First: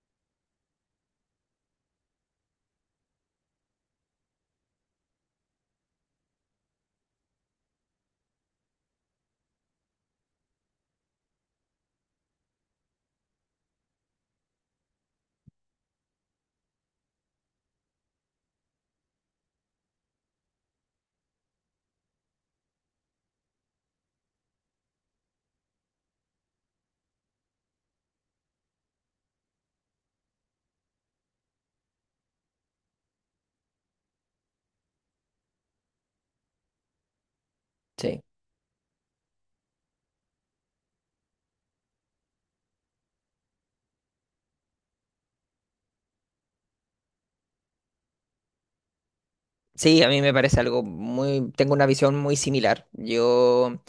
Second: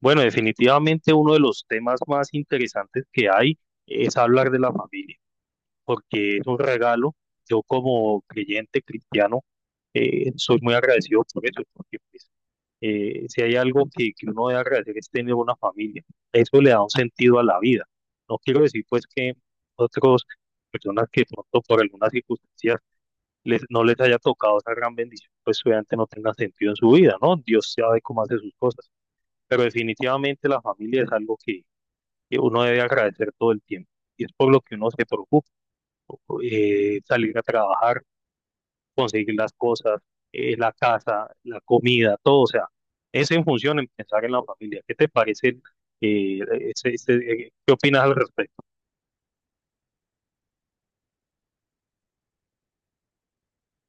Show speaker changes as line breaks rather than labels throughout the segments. Bueno, definitivamente uno de los temas más interesantes que hay es hablar de la familia, porque es un regalo. Yo como creyente cristiano soy muy agradecido por eso, porque pues, si hay algo que uno debe agradecer es tener una familia. Eso le da un sentido a la vida. No quiero decir pues que otras personas que pronto por algunas circunstancias no les haya tocado esa gran bendición, pues obviamente no tenga sentido en su vida, ¿no? Dios sabe cómo hace sus cosas, pero definitivamente la familia es algo que uno debe agradecer todo el tiempo, y es por lo que uno se preocupa: salir a trabajar,
Sí.
conseguir las cosas, la casa, la comida, todo. O sea, es en función en pensar en la familia. ¿Qué te parece? eh, ¿qué opinas al respecto?
Sí, a mí me parece algo tengo una visión muy similar. Yo,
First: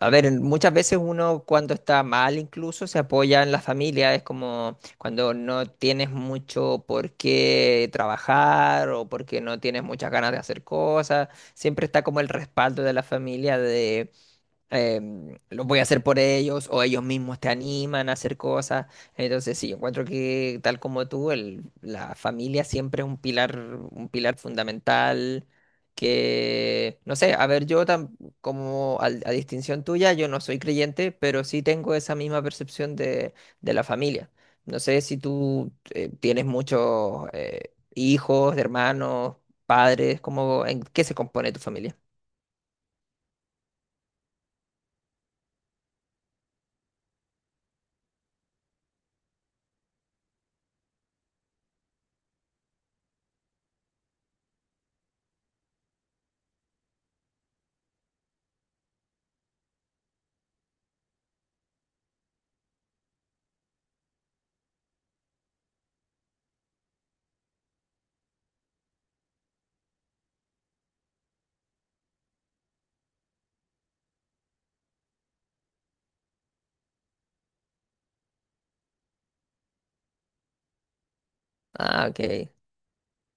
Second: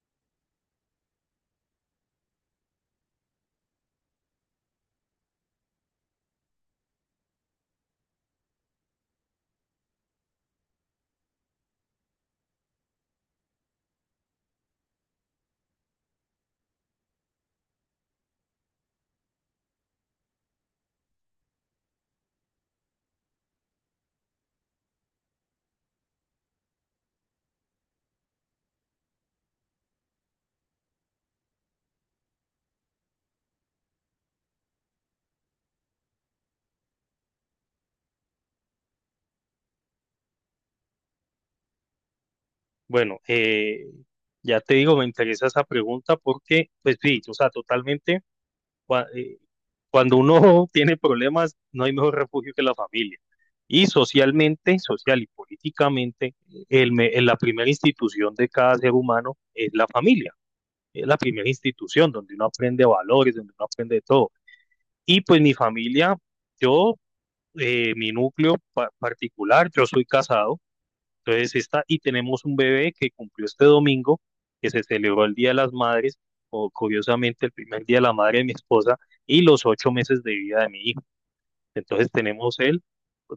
a ver, muchas veces uno cuando está mal incluso se apoya en la familia, es como cuando no tienes mucho por qué trabajar o porque no tienes muchas ganas de hacer cosas, siempre está como el respaldo de la familia los voy a hacer por ellos o ellos mismos te animan a hacer cosas. Entonces, sí, encuentro que tal como tú, la familia siempre es un pilar fundamental. Que, no sé, a ver, yo tam- como al- a, distinción tuya, yo no soy creyente, pero sí tengo esa misma percepción de la familia. No sé si tú tienes muchos hijos, hermanos, padres, ¿en qué se compone tu familia?
Bueno, ya te digo, me interesa esa pregunta porque, pues sí, o sea, totalmente. Cuando uno tiene problemas, no hay mejor refugio que la familia. Y socialmente, social y políticamente, la primera institución de cada ser humano es la familia. Es la primera institución donde uno aprende valores, donde uno aprende de todo. Y pues mi familia, yo, mi núcleo particular, yo soy casado. Entonces está, y tenemos un bebé que cumplió este domingo, que se celebró el Día de las Madres, o curiosamente el primer Día de la Madre de mi esposa, y los 8 meses de vida de mi hijo.
Ah,
Entonces
ok.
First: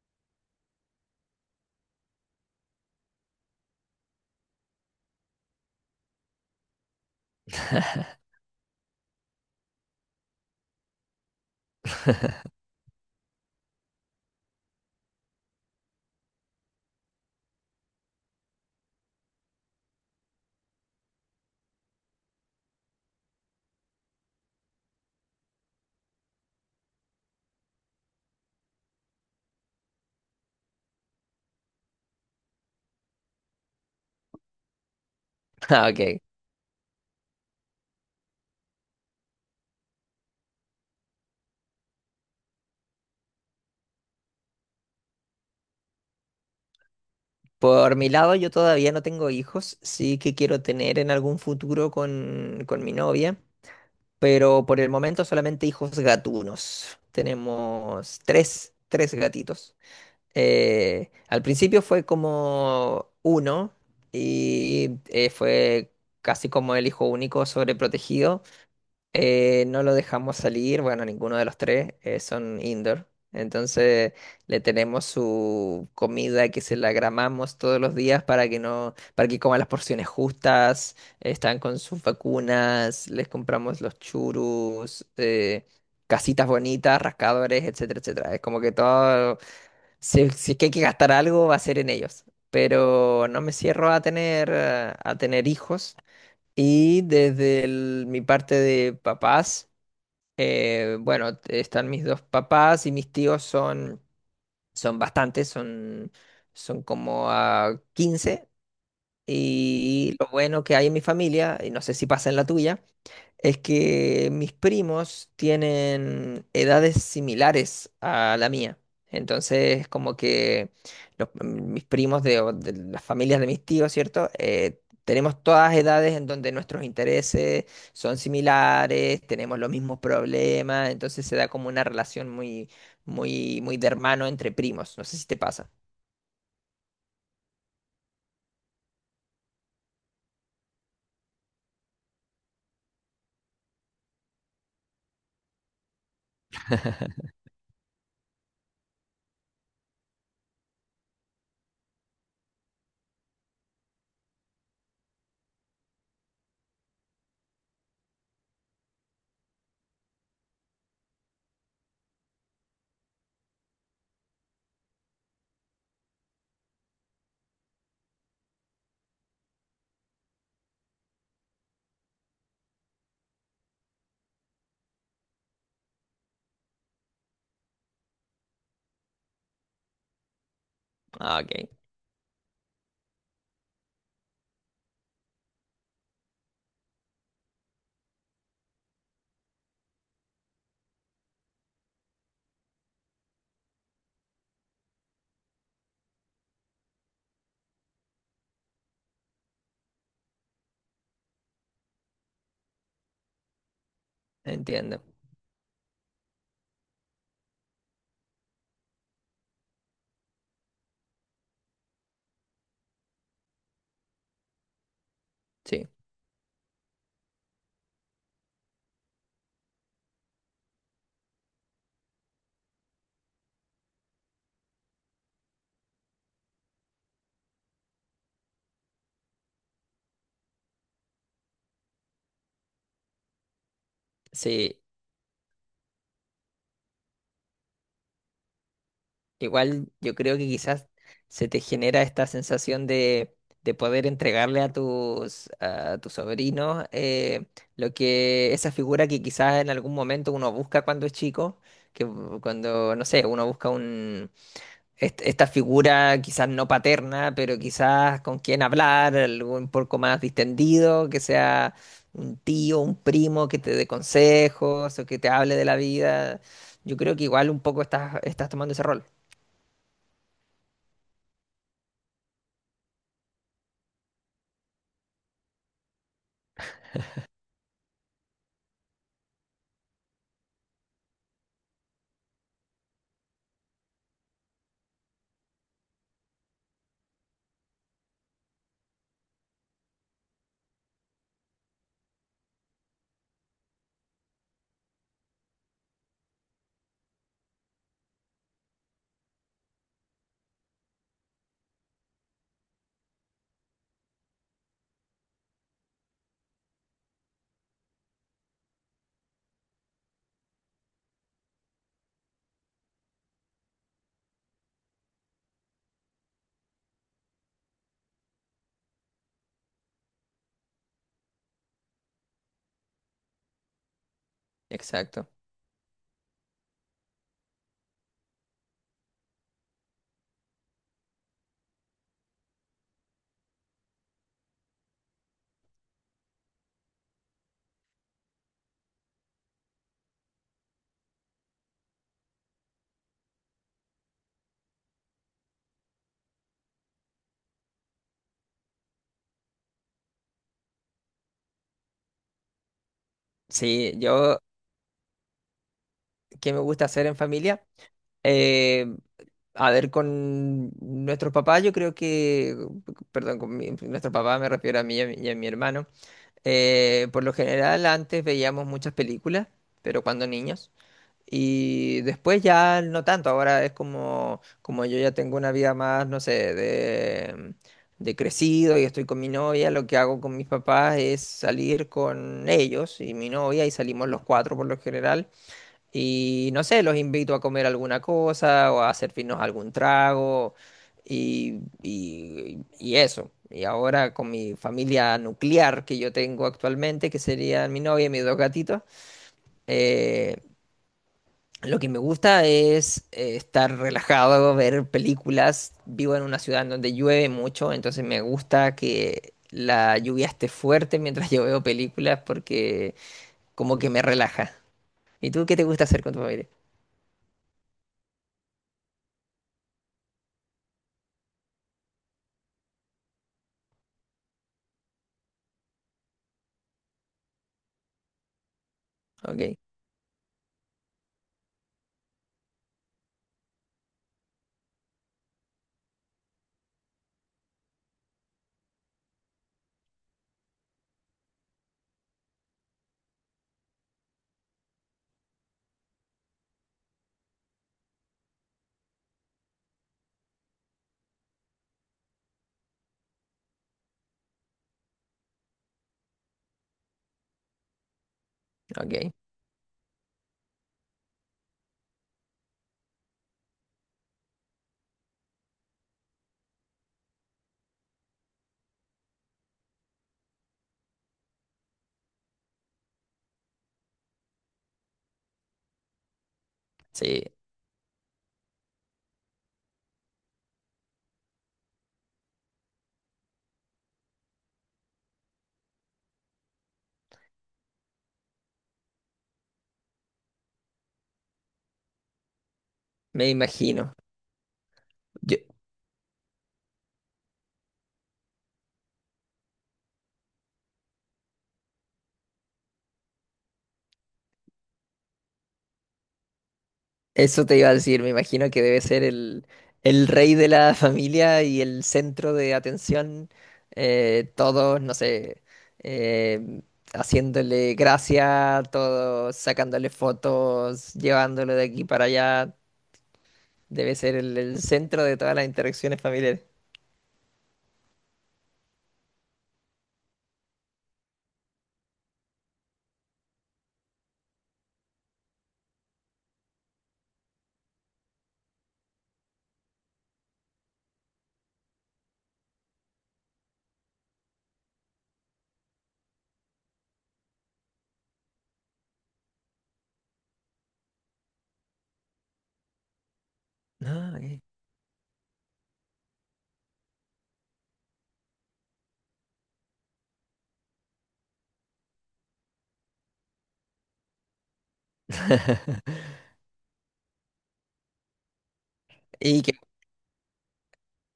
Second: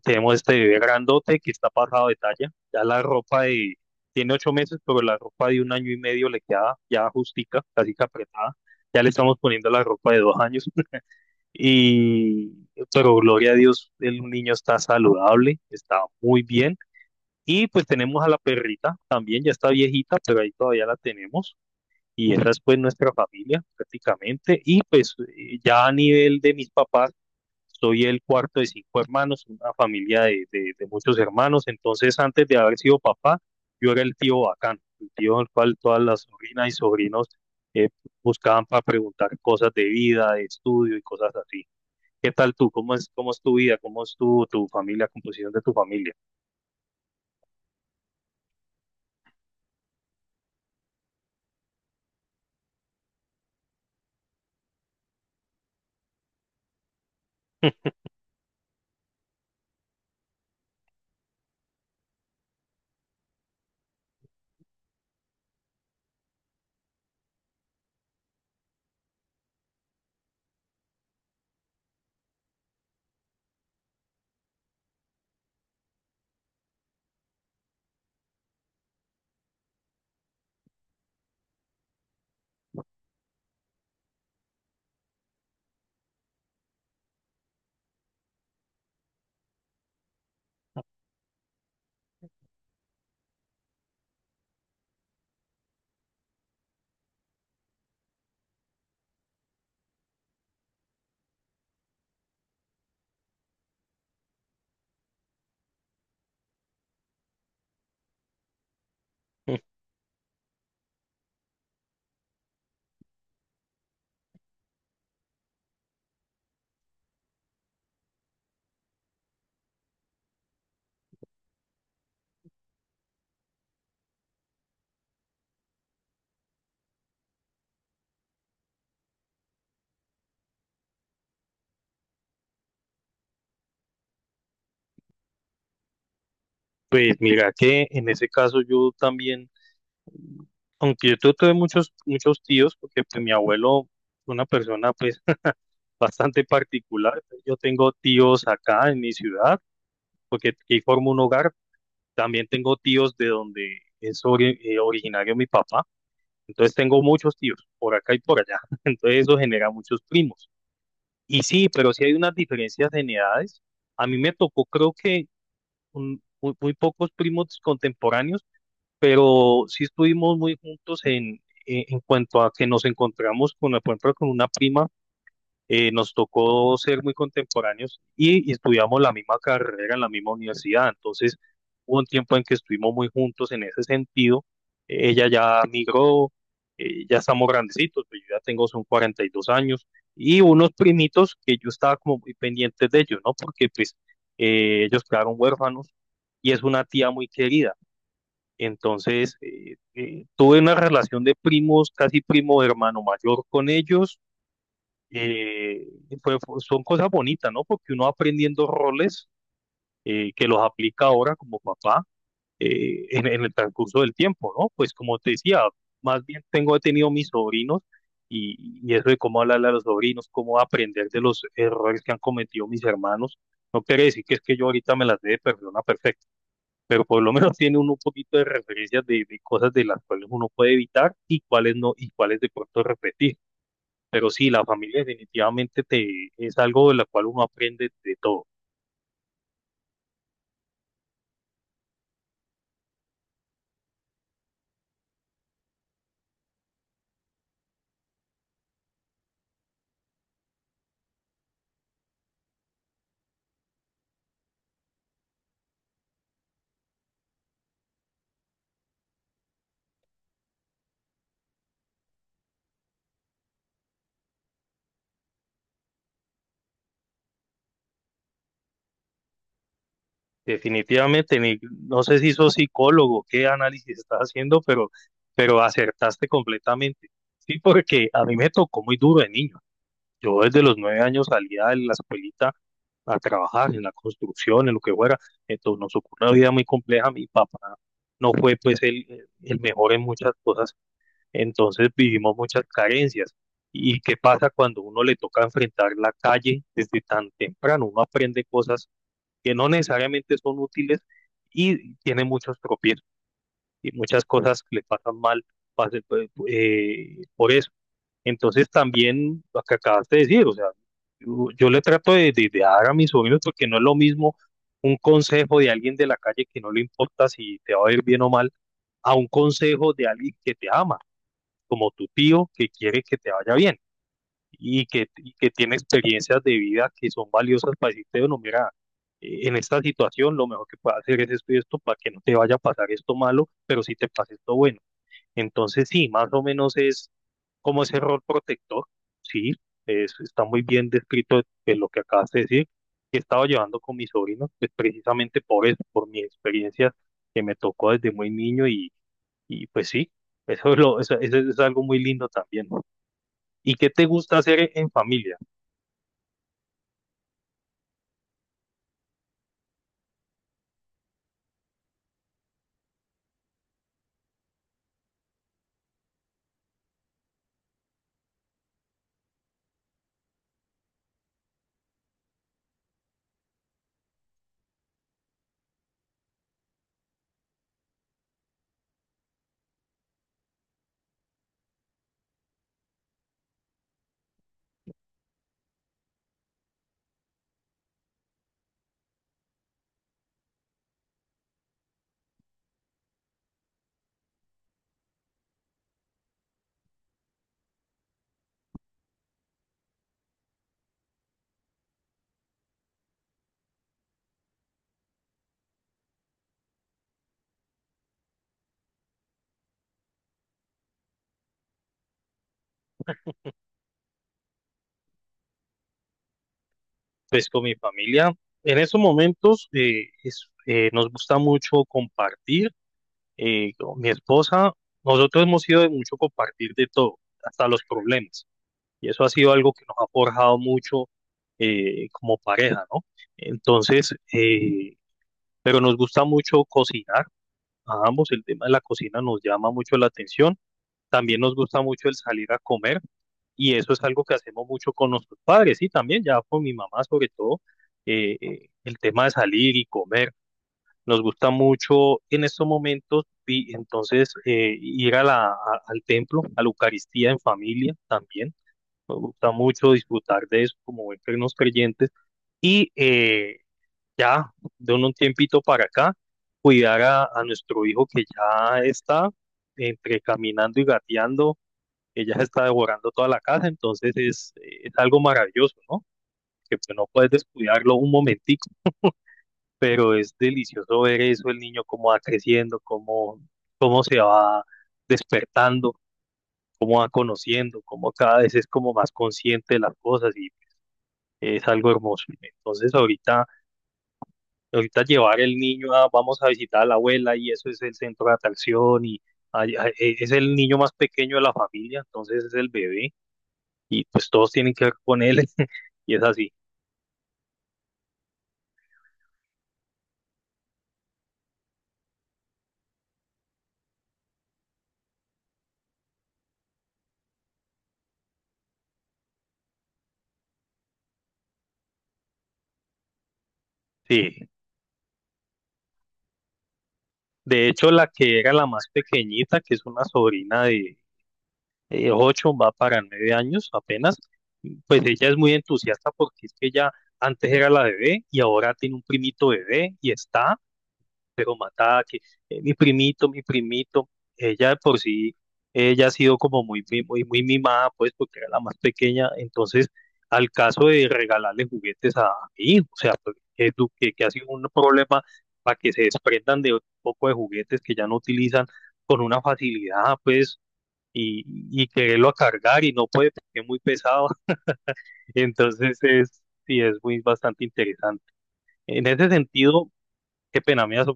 tenemos este bebé grandote que está pasado de talla. Ya la ropa de, tiene 8 meses, pero la ropa de un año y medio le queda ya justica, casi que apretada. Ya le estamos poniendo la ropa de 2 años. Y, pero gloria a Dios, el niño está saludable, está muy bien. Y pues tenemos a la perrita también, ya está viejita, pero ahí todavía la tenemos. Y esa es pues nuestra familia prácticamente. Y pues ya a nivel de mis papás, soy el cuarto de cinco hermanos, una familia de muchos hermanos. Entonces, antes de haber sido papá, yo era el tío bacán, el tío al cual
Ah,
todas las
ok.
sobrinas y sobrinos eh, buscaban para preguntar cosas de vida, de estudio y cosas así. ¿Qué tal tú? ¿Cómo es tu vida? ¿Cómo es tu familia, composición de tu familia?
Por mi lado, yo todavía no tengo hijos, sí que quiero tener en algún futuro con mi novia, pero por el momento solamente hijos gatunos. Tenemos tres gatitos. Al principio fue como uno y fue casi como el hijo único sobreprotegido. No lo dejamos salir, bueno, ninguno de los tres, son indoor. Entonces le tenemos su comida que se la gramamos todos los días para que no, para que coma las porciones justas, están con sus vacunas, les compramos los churus, casitas bonitas, rascadores, etcétera, etcétera. Es como que todo, si es que hay que gastar algo, va a ser en ellos. Pero no me cierro a tener hijos. Y desde mi parte de papás. Bueno, están mis dos papás y mis tíos son, son bastantes, son como a 15. Y lo bueno que hay en mi familia, y no sé si pasa en la tuya, es que mis primos tienen edades similares a la mía. Entonces, como que mis primos o de las familias de mis tíos, ¿cierto? Tenemos todas edades en donde nuestros intereses son similares, tenemos los mismos problemas, entonces se da como una relación muy, muy, muy de hermano entre primos. No sé si te pasa.
Pues mira que en ese caso yo también, aunque yo tuve muchos, muchos tíos, porque pues, mi abuelo fue una persona pues bastante particular. Yo tengo tíos acá en mi ciudad, porque aquí formo un hogar. También tengo tíos de donde es originario mi papá. Entonces tengo muchos tíos por acá y por allá. Entonces eso genera muchos primos. Y sí, pero sí hay unas diferencias en edades. A mí me tocó, creo que muy, muy pocos primos contemporáneos, pero sí estuvimos muy juntos en cuanto a que nos encontramos con, por ejemplo, con una prima. Nos tocó ser muy contemporáneos, y estudiamos la misma carrera en la misma universidad. Entonces,
Ah, ok.
hubo un tiempo en que estuvimos muy juntos en ese sentido. Ella ya migró, ya estamos grandecitos, pues yo ya tengo son 42 años, y unos primitos que yo estaba como muy pendiente de ellos, ¿no? Porque pues ellos quedaron huérfanos y es una tía muy querida. Entonces, tuve una relación de primos, casi primo hermano mayor con ellos.
Entiendo.
eh, Son cosas bonitas, ¿no? Porque uno va aprendiendo roles que los aplica ahora como papá en el transcurso del tiempo, ¿no? Pues como te decía,
Sí.
más bien he tenido mis sobrinos, y eso de cómo hablarle a los sobrinos, cómo aprender de los errores que han cometido mis hermanos. No quiere decir que es que yo ahorita me las dé de persona perfecta, pero por lo menos tiene uno un poquito de referencias de- cosas de las cuales uno puede evitar y cuáles no, y cuáles de pronto repetir. Pero sí, la
Sí.
familia definitivamente te, es algo de la cual uno aprende de todo.
Igual yo creo que quizás se te genera esta sensación de poder entregarle a tus sobrinos lo que esa figura que quizás en algún momento uno busca cuando es chico, que cuando, no sé, uno busca esta figura quizás no paterna, pero quizás con quien hablar, algo un poco más distendido, que sea un tío, un primo que te dé consejos o que te hable de la vida. Yo creo que igual un poco estás tomando ese rol.
Definitivamente, no sé si sos psicólogo, qué análisis estás haciendo, pero acertaste completamente. Sí, porque a mí me tocó muy duro de niño. Yo desde los 9 años salía de la escuelita a trabajar en la construcción, en lo que fuera. Entonces nos ocurrió una vida muy compleja. Mi papá no fue pues el mejor en muchas cosas. Entonces vivimos muchas carencias. ¿Y qué pasa cuando uno le toca enfrentar la calle desde tan temprano? Uno aprende cosas que no necesariamente son útiles, y tiene muchos tropiezos y muchas cosas que le pasan mal pues, por eso. Entonces también lo que acabaste de decir, o sea, yo le trato de dar a mis sobrinos, porque no es lo mismo un consejo de alguien de la calle que no le importa si te va a ir bien o mal, a un consejo de alguien que te ama como tu tío, que quiere que te vaya bien y que,
Exacto.
y que tiene experiencias de vida que son valiosas para decirte: bueno, mira, en esta situación lo mejor que puedes hacer es esto y esto, para que no te vaya a pasar esto malo, pero sí te pase esto bueno. Entonces, sí, más o menos es como ese rol protector. Sí, es, está muy bien descrito en lo que acabas de decir, que he estado llevando con mis sobrinos, pues precisamente por eso, por mis experiencias que me tocó desde muy niño. Y y pues sí, eso es algo muy lindo también, ¿no? ¿Y qué
Sí,
te gusta
yo,
hacer en familia?
¿qué me gusta hacer en familia? Eh, a ver, con nuestros papás, yo creo que, perdón, con nuestro papá me refiero a mí y y a mi hermano. Por lo general, antes veíamos muchas películas, pero cuando niños. Y después ya no tanto, ahora es como, como yo ya tengo una vida más, no sé, de crecido y estoy con mi novia, lo que hago con mis papás es salir con ellos y mi novia y salimos los cuatro por lo general. Y no sé, los invito a comer alguna cosa o a servirnos algún trago y eso. Y ahora con mi familia nuclear que yo tengo actualmente, que serían mi novia y mis dos gatitos, eh, lo que me gusta es estar relajado, ver películas. Vivo en una ciudad en donde llueve mucho, entonces me gusta que la lluvia esté fuerte mientras yo veo películas porque como que me relaja. ¿Y tú qué te gusta hacer con tu familia?
Pues con mi familia, en estos momentos nos gusta mucho compartir. Con mi esposa, nosotros hemos sido de mucho compartir de todo, hasta los problemas. Y eso ha sido
Ok,
algo que nos ha forjado mucho como pareja, ¿no? Entonces, pero nos gusta mucho cocinar. A ambos el tema de la cocina nos llama mucho la atención. También nos gusta mucho el salir a comer. Y eso es algo que hacemos mucho con nuestros padres, y también ya con mi mamá sobre todo, el tema de salir y comer. Nos gusta mucho en estos momentos, y entonces ir a al templo, a la Eucaristía en familia también.
ok.
Nos gusta mucho disfrutar de eso como buenos creyentes, y eh, ya de un tiempito para acá cuidar a nuestro hijo que ya está entre caminando y gateando. Ella se está devorando toda la casa. Entonces es algo maravilloso, ¿no? Que pues no
Sí,
puedes descuidarlo un momentico, pero es delicioso ver eso, el niño cómo va creciendo, cómo, cómo se va despertando, cómo va conociendo, cómo cada vez es como más consciente de las cosas, y es algo hermoso. Entonces
me
ahorita,
imagino.
ahorita llevar
Yo-
el niño a, vamos a visitar a la abuela, y eso es el centro de atracción, y es el niño más pequeño de la familia, entonces es el bebé, y pues todos tienen que ver con él. Y es así,
Eso te iba a decir, me imagino que debe ser el rey de la familia y el centro de atención. Todos, no sé, eh, haciéndole gracia, todos sacándole fotos, llevándolo de aquí para allá. Debe ser
sí.
el centro de todas las interacciones familiares.
De hecho, la que era la más pequeñita, que es una sobrina de ocho, va para 9 años apenas, pues ella es muy entusiasta, porque es que ella antes era la bebé y ahora tiene un primito bebé y está pero matada, que mi primito, ella de por sí, ella ha sido como muy mimada, pues, porque era la más pequeña. Entonces, al caso de regalarle juguetes a mi hijo, o sea, pues, que, du- que,
Ah,
que ha
ok.
sido un problema para que se desprendan de un poco de juguetes que ya no utilizan con una facilidad, pues, y, y quererlo a cargar y no puede porque es muy pesado, entonces es, sí, es muy bastante interesante. En ese
Y que
sentido, qué pena me vas a.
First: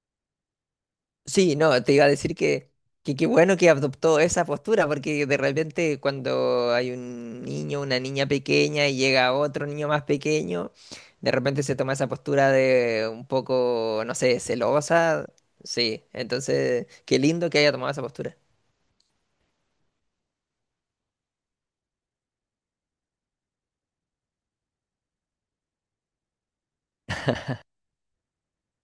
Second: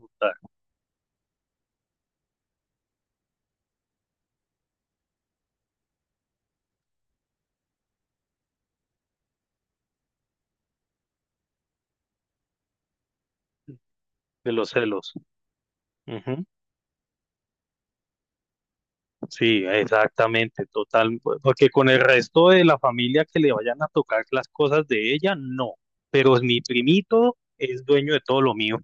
Sí, no, te iba a decir que qué bueno que adoptó esa postura, porque de repente cuando hay un niño, una niña pequeña y llega otro niño más pequeño, de repente se toma esa postura de un poco, no sé,
De los celos.
celosa. Sí,
Ujú.
entonces, qué lindo que haya tomado esa postura.
Sí, exactamente, total, porque con el resto de la familia que le vayan a tocar las cosas de ella, no, pero mi primito es dueño de todo lo mío,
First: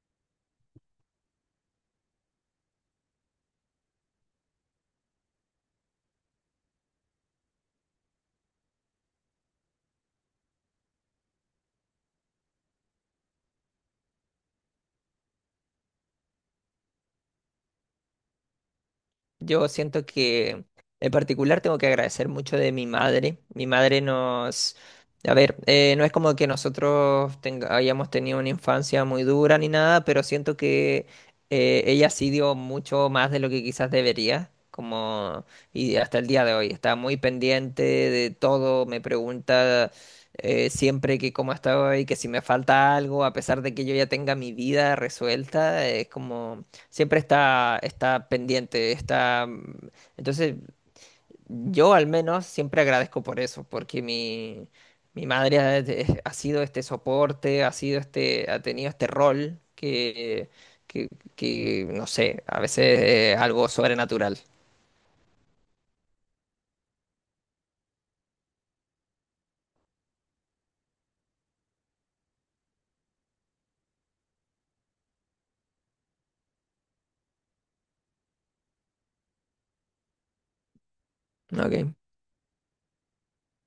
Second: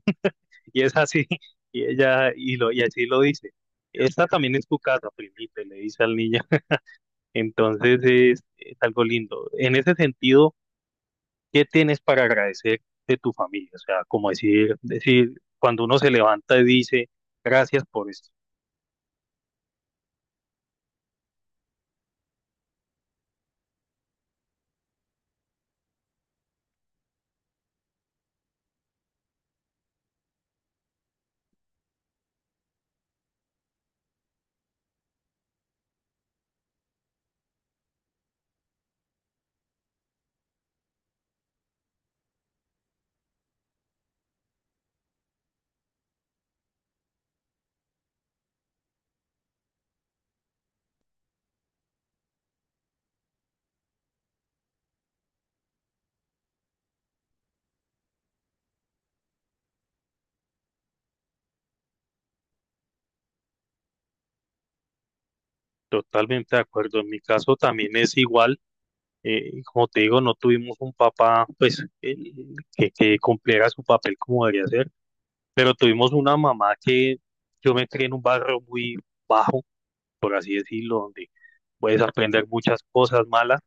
y es así, y ella, y, lo, y así lo dice. Esta también es tu casa, primito, y le dice al niño. Entonces es algo lindo. En ese sentido, ¿qué tienes para agradecer de tu familia? O sea, como decir, decir, cuando uno se levanta y dice: gracias por esto.
Yo siento que en particular tengo que agradecer mucho de mi madre. Mi madre nos, a ver, no es como que nosotros hayamos tenido una infancia muy dura ni nada, pero siento que ella sí dio mucho más de lo que quizás debería. Como, y hasta el día de hoy está muy pendiente de todo, me pregunta siempre que cómo estoy, que si me falta algo, a pesar de que yo ya tenga mi vida resuelta, es como siempre está pendiente, está, entonces, yo al menos siempre agradezco por eso, porque mi madre ha, ha sido este soporte, ha sido este, ha tenido este rol que, que, no sé, a veces es algo sobrenatural,
Totalmente de acuerdo. En mi caso también es igual. Y como te digo, no tuvimos un papá pues que cumpliera su papel como debería ser, pero tuvimos una mamá que yo me crié en un barrio muy bajo, por así decirlo, donde
¿ok?
puedes aprender muchas cosas malas.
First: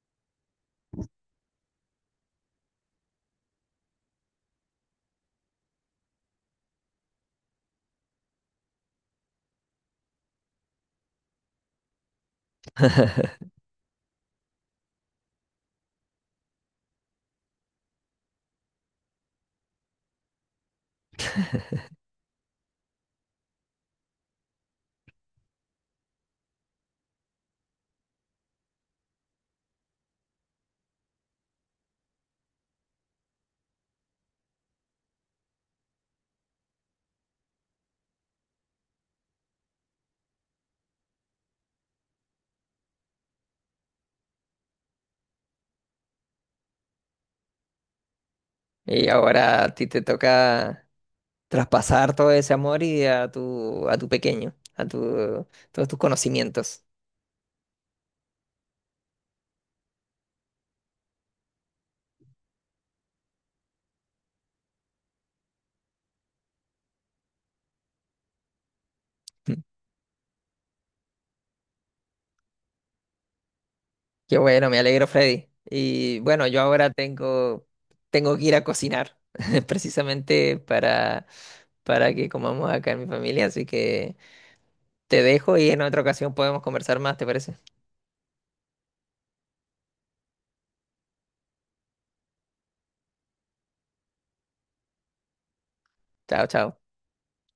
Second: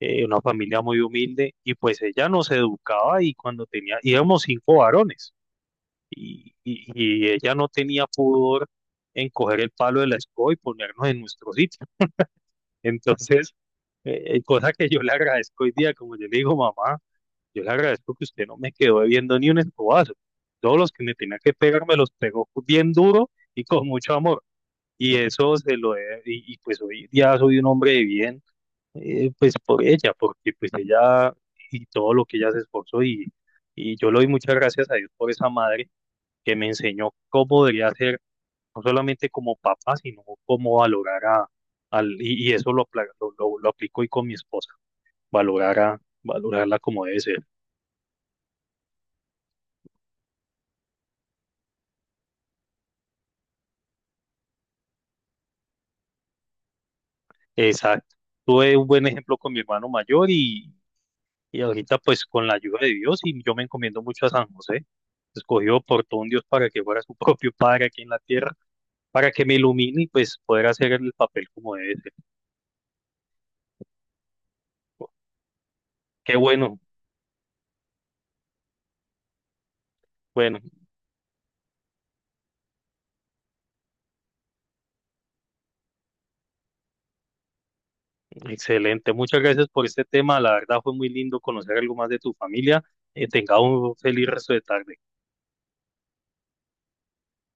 Una familia muy humilde, y pues ella nos educaba, y cuando tenía, íbamos cinco varones, y, y, y ella no tenía pudor en coger el palo de la escoba y ponernos en nuestro sitio. Entonces, cosa que yo le agradezco hoy día, como yo le digo: mamá, yo le agradezco que usted no me quedó debiendo ni un escobazo. Todos los que me tenía que pegar me los pegó bien duro y con mucho amor. Y eso se lo he- y Pues hoy día soy un hombre de bien, pues por ella, porque pues ella, y todo lo que ella se esforzó, y yo le doy muchas gracias a Dios por esa madre que me enseñó cómo debería ser, no solamente como papá, sino cómo valorar y eso lo, apla- lo aplico hoy con mi esposa, valorarla como debe ser.
Y ahora a ti te toca traspasar todo ese amor y a tu pequeño, a tu, todos tus conocimientos.
Exacto. Tuve un buen ejemplo con mi hermano mayor, y ahorita pues con la ayuda de Dios, y yo me encomiendo mucho a San José. Escogido por todo un Dios para que fuera su propio padre aquí en la tierra, para que me ilumine y pues poder hacer el papel como debe ser.
Qué bueno, me alegro, Freddy. Y
Qué
bueno, yo
bueno,
ahora tengo que ir a cocinar, precisamente
bueno,
para que comamos acá en mi familia. Así que te dejo y en otra ocasión podemos conversar más, ¿te parece?
excelente. Muchas gracias por este tema. La verdad fue muy lindo conocer algo más de tu familia. Tenga un feliz resto de tarde.
Chao, chao.